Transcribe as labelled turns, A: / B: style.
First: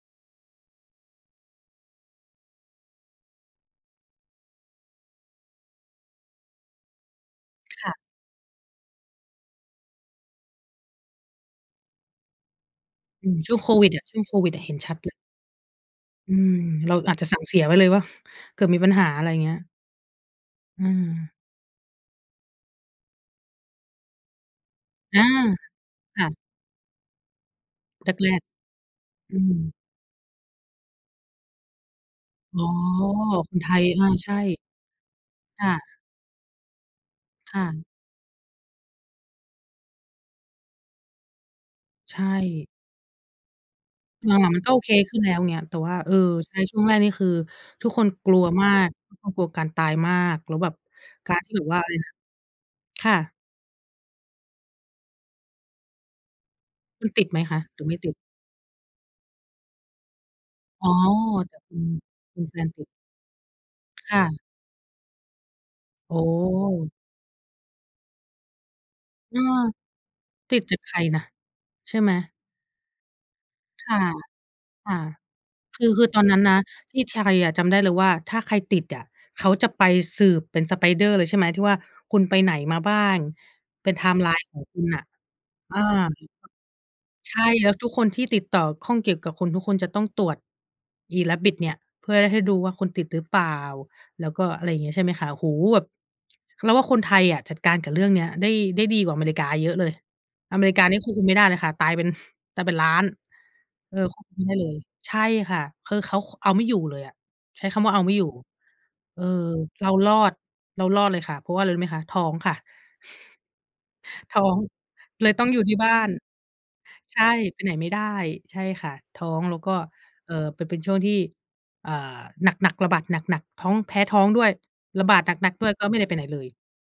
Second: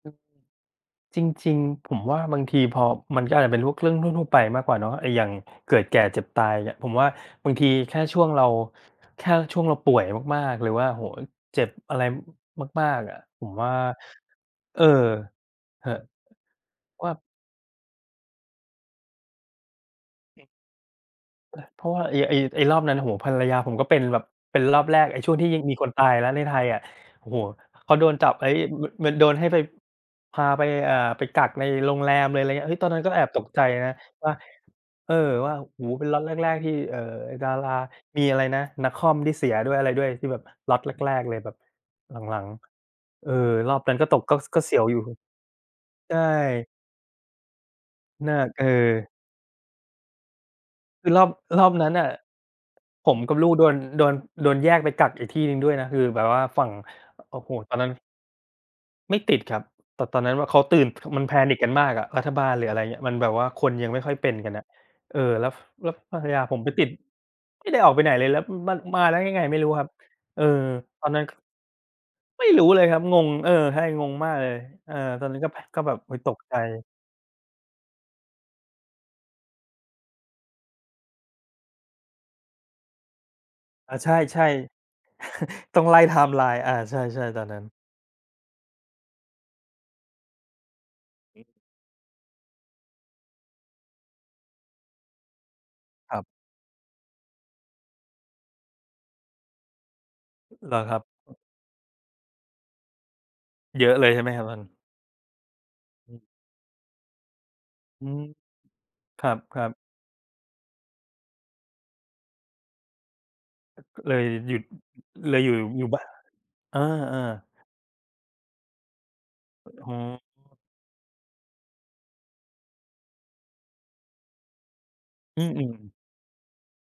A: จริง ๆ ผมว่าบางทีพอ มันก็อาจจะเป็นลูก เรื่องทั่ว ๆ ไปมากกว่าเนาะ ไอ้อย่างเกิดแก่เจ็บตาย อย่าเงี้ย ผมว่าบางที
B: ค่
A: แค
B: ะ
A: ่ช่วงเรา แค่ช่วงเราป่วยมาก ๆ หรือว่า โอ้โฮ เจ็บอะไร อ มาก ๆ อะ
B: อืม
A: ผ
B: ช
A: ม
B: ่วง
A: ว
B: โ
A: ่
B: ค
A: า
B: วิดอะ ช่วงโควิดอะเห็
A: เ
B: น
A: ออ
B: ชัด เลย
A: เหอะ
B: อืม เรา
A: ว่า
B: อาจจะสั่งเสียไว้เลยเปล่า เกิดมีปัญหา อะไรเงี้ย
A: อืม
B: อืม
A: อา เพราะว่าไอ้ ไอ้ ไอ้รอบนั้น โอ้โฮ ภรรยาผมก็เป็นแบบ เป็นรอบแรก ไอ
B: อ
A: ้
B: า
A: ช่วงที่ยังมีคนตาย
B: ค
A: แ
B: ่
A: ล้ว
B: ะ
A: ในไทยอะ โอ้โฮ เขาโด
B: แ
A: นจ
B: ร
A: ับ
B: ก
A: ไอ้ ม ม มันโด
B: ๆ อ
A: น
B: ื
A: ให้ไป
B: ม
A: พาไป เอ่อ ไปกักในโรงแรมเลย ไร
B: อ
A: เ
B: ๋
A: งี
B: อ
A: ้ย เฮ้ย ตอนนั้นก็แอบตก
B: ค
A: ใจ
B: นไทย
A: นะ
B: อา ใ
A: ว
B: ช
A: ่า
B: ่
A: เอ่อ ว่า
B: ค่
A: โอ้โ
B: ะ
A: ฮ เป็นล็อตแรก ๆ ที่ เอ่อ ด
B: ค
A: า
B: ่
A: รา
B: ะ
A: มีอะไรนะ น้าค่อมที่เสียด้วย อะไรด้วย ที่แบบล็อตแรก ๆ เลย แบบ
B: ใช
A: หลัง
B: ่
A: ๆ เออ รอบนั้นก็ตก
B: ห
A: ก็ ส
B: ลัง ๆ
A: ก
B: ม
A: ็
B: ันก
A: เ
B: ็
A: สี
B: โอ
A: ยว
B: เค
A: อยู่
B: ขึ้นแล้ว เงี้ย แต่ว่า เอ
A: ใช
B: อ
A: ่
B: ใช่ ช่วงแรกนี่คือทุกคน ก
A: น่
B: ล
A: า
B: ัว
A: เออ
B: มาก ทุกคนกลัวการตายมาก แล้วแบบ
A: คือรอบ
B: การที่แ
A: ร
B: บ
A: อ
B: บ
A: บ
B: ว่า อ
A: นั
B: ะ
A: ้
B: ไ
A: น
B: ร
A: น่
B: น
A: ะ
B: ะ ค
A: ผ
B: ่
A: มก
B: ะ
A: ับลูกโดน โดน โดนแยกไปกักอีกที่หนึ่งด้วยนะ คือแบบว่าฝั่ง
B: คุณ
A: อ
B: ติด
A: โอ
B: ไ
A: ้
B: หม
A: โฮ
B: คะ
A: ตอน
B: หรื
A: นั้
B: อ
A: น
B: ไม่ติด?
A: ไม่ติดครับ แต่ตอนนั้นว่าเขาตื่
B: อ๋
A: น
B: อ
A: ค มัน
B: แต
A: panic
B: ่
A: กั
B: เป
A: น
B: ็
A: ม
B: น
A: ากอะ รัฐ
B: เป
A: บ
B: ็น
A: าล
B: แฟ
A: หรื
B: น
A: ออะ
B: ต
A: ไร
B: ิด
A: เงี้ย มันแบบว่า คนยังไม่ค่
B: ค
A: อย
B: ่
A: เป็
B: ะ
A: นกันน่ะ เอ่อ แล้ว ฟ แล้ว
B: โอ
A: ภรรยาผมไปติด
B: ้
A: ไม่ได้ออกไปไหนเลย แล้ว อือ มา มาแล้วยัง
B: อ
A: ไ
B: า
A: งไม่รู้ครับ เออ
B: ติดจากใคร
A: ตอน
B: น
A: นั
B: ่
A: ้
B: ะ?
A: น ก
B: ใช่ไหม
A: ไม่รู้เลยครับ งง เออ ใช
B: ค
A: ่
B: ่ะ
A: งงมากเลย
B: ค
A: เออ
B: ่ะ
A: ตอนนั้นก็ พ ก
B: ค
A: ็
B: ื
A: แ
B: อ
A: บบ
B: คือ
A: โอ๊
B: ต
A: ย
B: อน
A: ต
B: นั้
A: ก
B: น
A: ใ
B: น
A: จ
B: ะ ที่ไทยอะจำได้เลยว่า ถ้าใครติดอะเขาจะไปสืบเป็น spider เลย ใช่ไหม ที่ว่าคุณไปไหนมาบ้าง เป็
A: อ
B: น
A: า
B: ไท
A: ใ
B: ม์ไล
A: ช
B: น
A: ่
B: ์ ของคุณ
A: ๆ
B: น่ะ อ
A: ต
B: า
A: ้องไล่ ไทม์ไลน์ อา ใช่
B: ใช
A: ๆ ตอน
B: ่
A: นั้น
B: แล้วทุกคนที่ติดต่อข้องเกี่ยวกับคนทุกคนจะต้องตรวจอี
A: อืม
B: Rapid เนี่ย เพื่อให้ดูว่าคุณติดหรือเปล่า แล้วก็ อะไรอย่างนี้ ใช่ไหมคะ โอ้โฮ แบบ
A: ครับ
B: เราว่าคนไทยอะจัดการกับเรื่องเนี้ยได้ ได้ดีกว่าอเมริกาเยอะเลย อเม
A: อ เห
B: ริ
A: ร
B: ก
A: อ
B: า
A: ค
B: เน
A: ร
B: ี
A: ั
B: ่ย
A: บ?
B: ควบคุมไม่ได้นะคะ ตายเป็น ตายเป็นล้าน
A: เยอ
B: เ
A: ะ
B: ออ
A: เลยใ
B: ค
A: ช
B: ว
A: ่ไ
B: บ
A: หม
B: คุม
A: ค
B: ไ
A: ร
B: ม
A: ับ
B: ่ได
A: น
B: ้
A: ั่น?
B: เลย ใช่ค่ะ คือเ
A: อื
B: ขา
A: อ
B: ค เอาไม่อยู่เลยอะ ใช้คำว่าเอา
A: อื
B: ไม่อ
A: ม
B: ยู่ เอ
A: ค
B: อ
A: รับ ๆ
B: เรารอด เรารอดเลยค่ะ เพราะว่าอะไรรู้ไหมคะ ท้องค่ะ
A: อ ก เลย
B: ท้อ
A: หยุ
B: ง
A: ด อ อ
B: เล
A: อ เ
B: ย
A: ล
B: ต
A: ย
B: ้อ
A: อ
B: ง
A: ยู่
B: อยู่ที่
A: อยู
B: บ
A: ่
B: ้า
A: บ
B: น
A: เออ
B: ใช่
A: ๆ
B: ไปไหนไม่ได้ ใช่ค่ะ ท้องแล้ว
A: อ
B: ก็
A: อ๋อ
B: เอ่อ เป็น เป็นช่วงที่ อ่า หนัก ๆ ระบาดหนัก ๆ ท้อง แพ้ท้องด้วย ระบาดห
A: อื
B: น
A: อ
B: ัก
A: อ
B: ๆ
A: ื
B: ด้วย
A: ม
B: ก็
A: ๆ
B: ไม่ได้ไปไหนเลย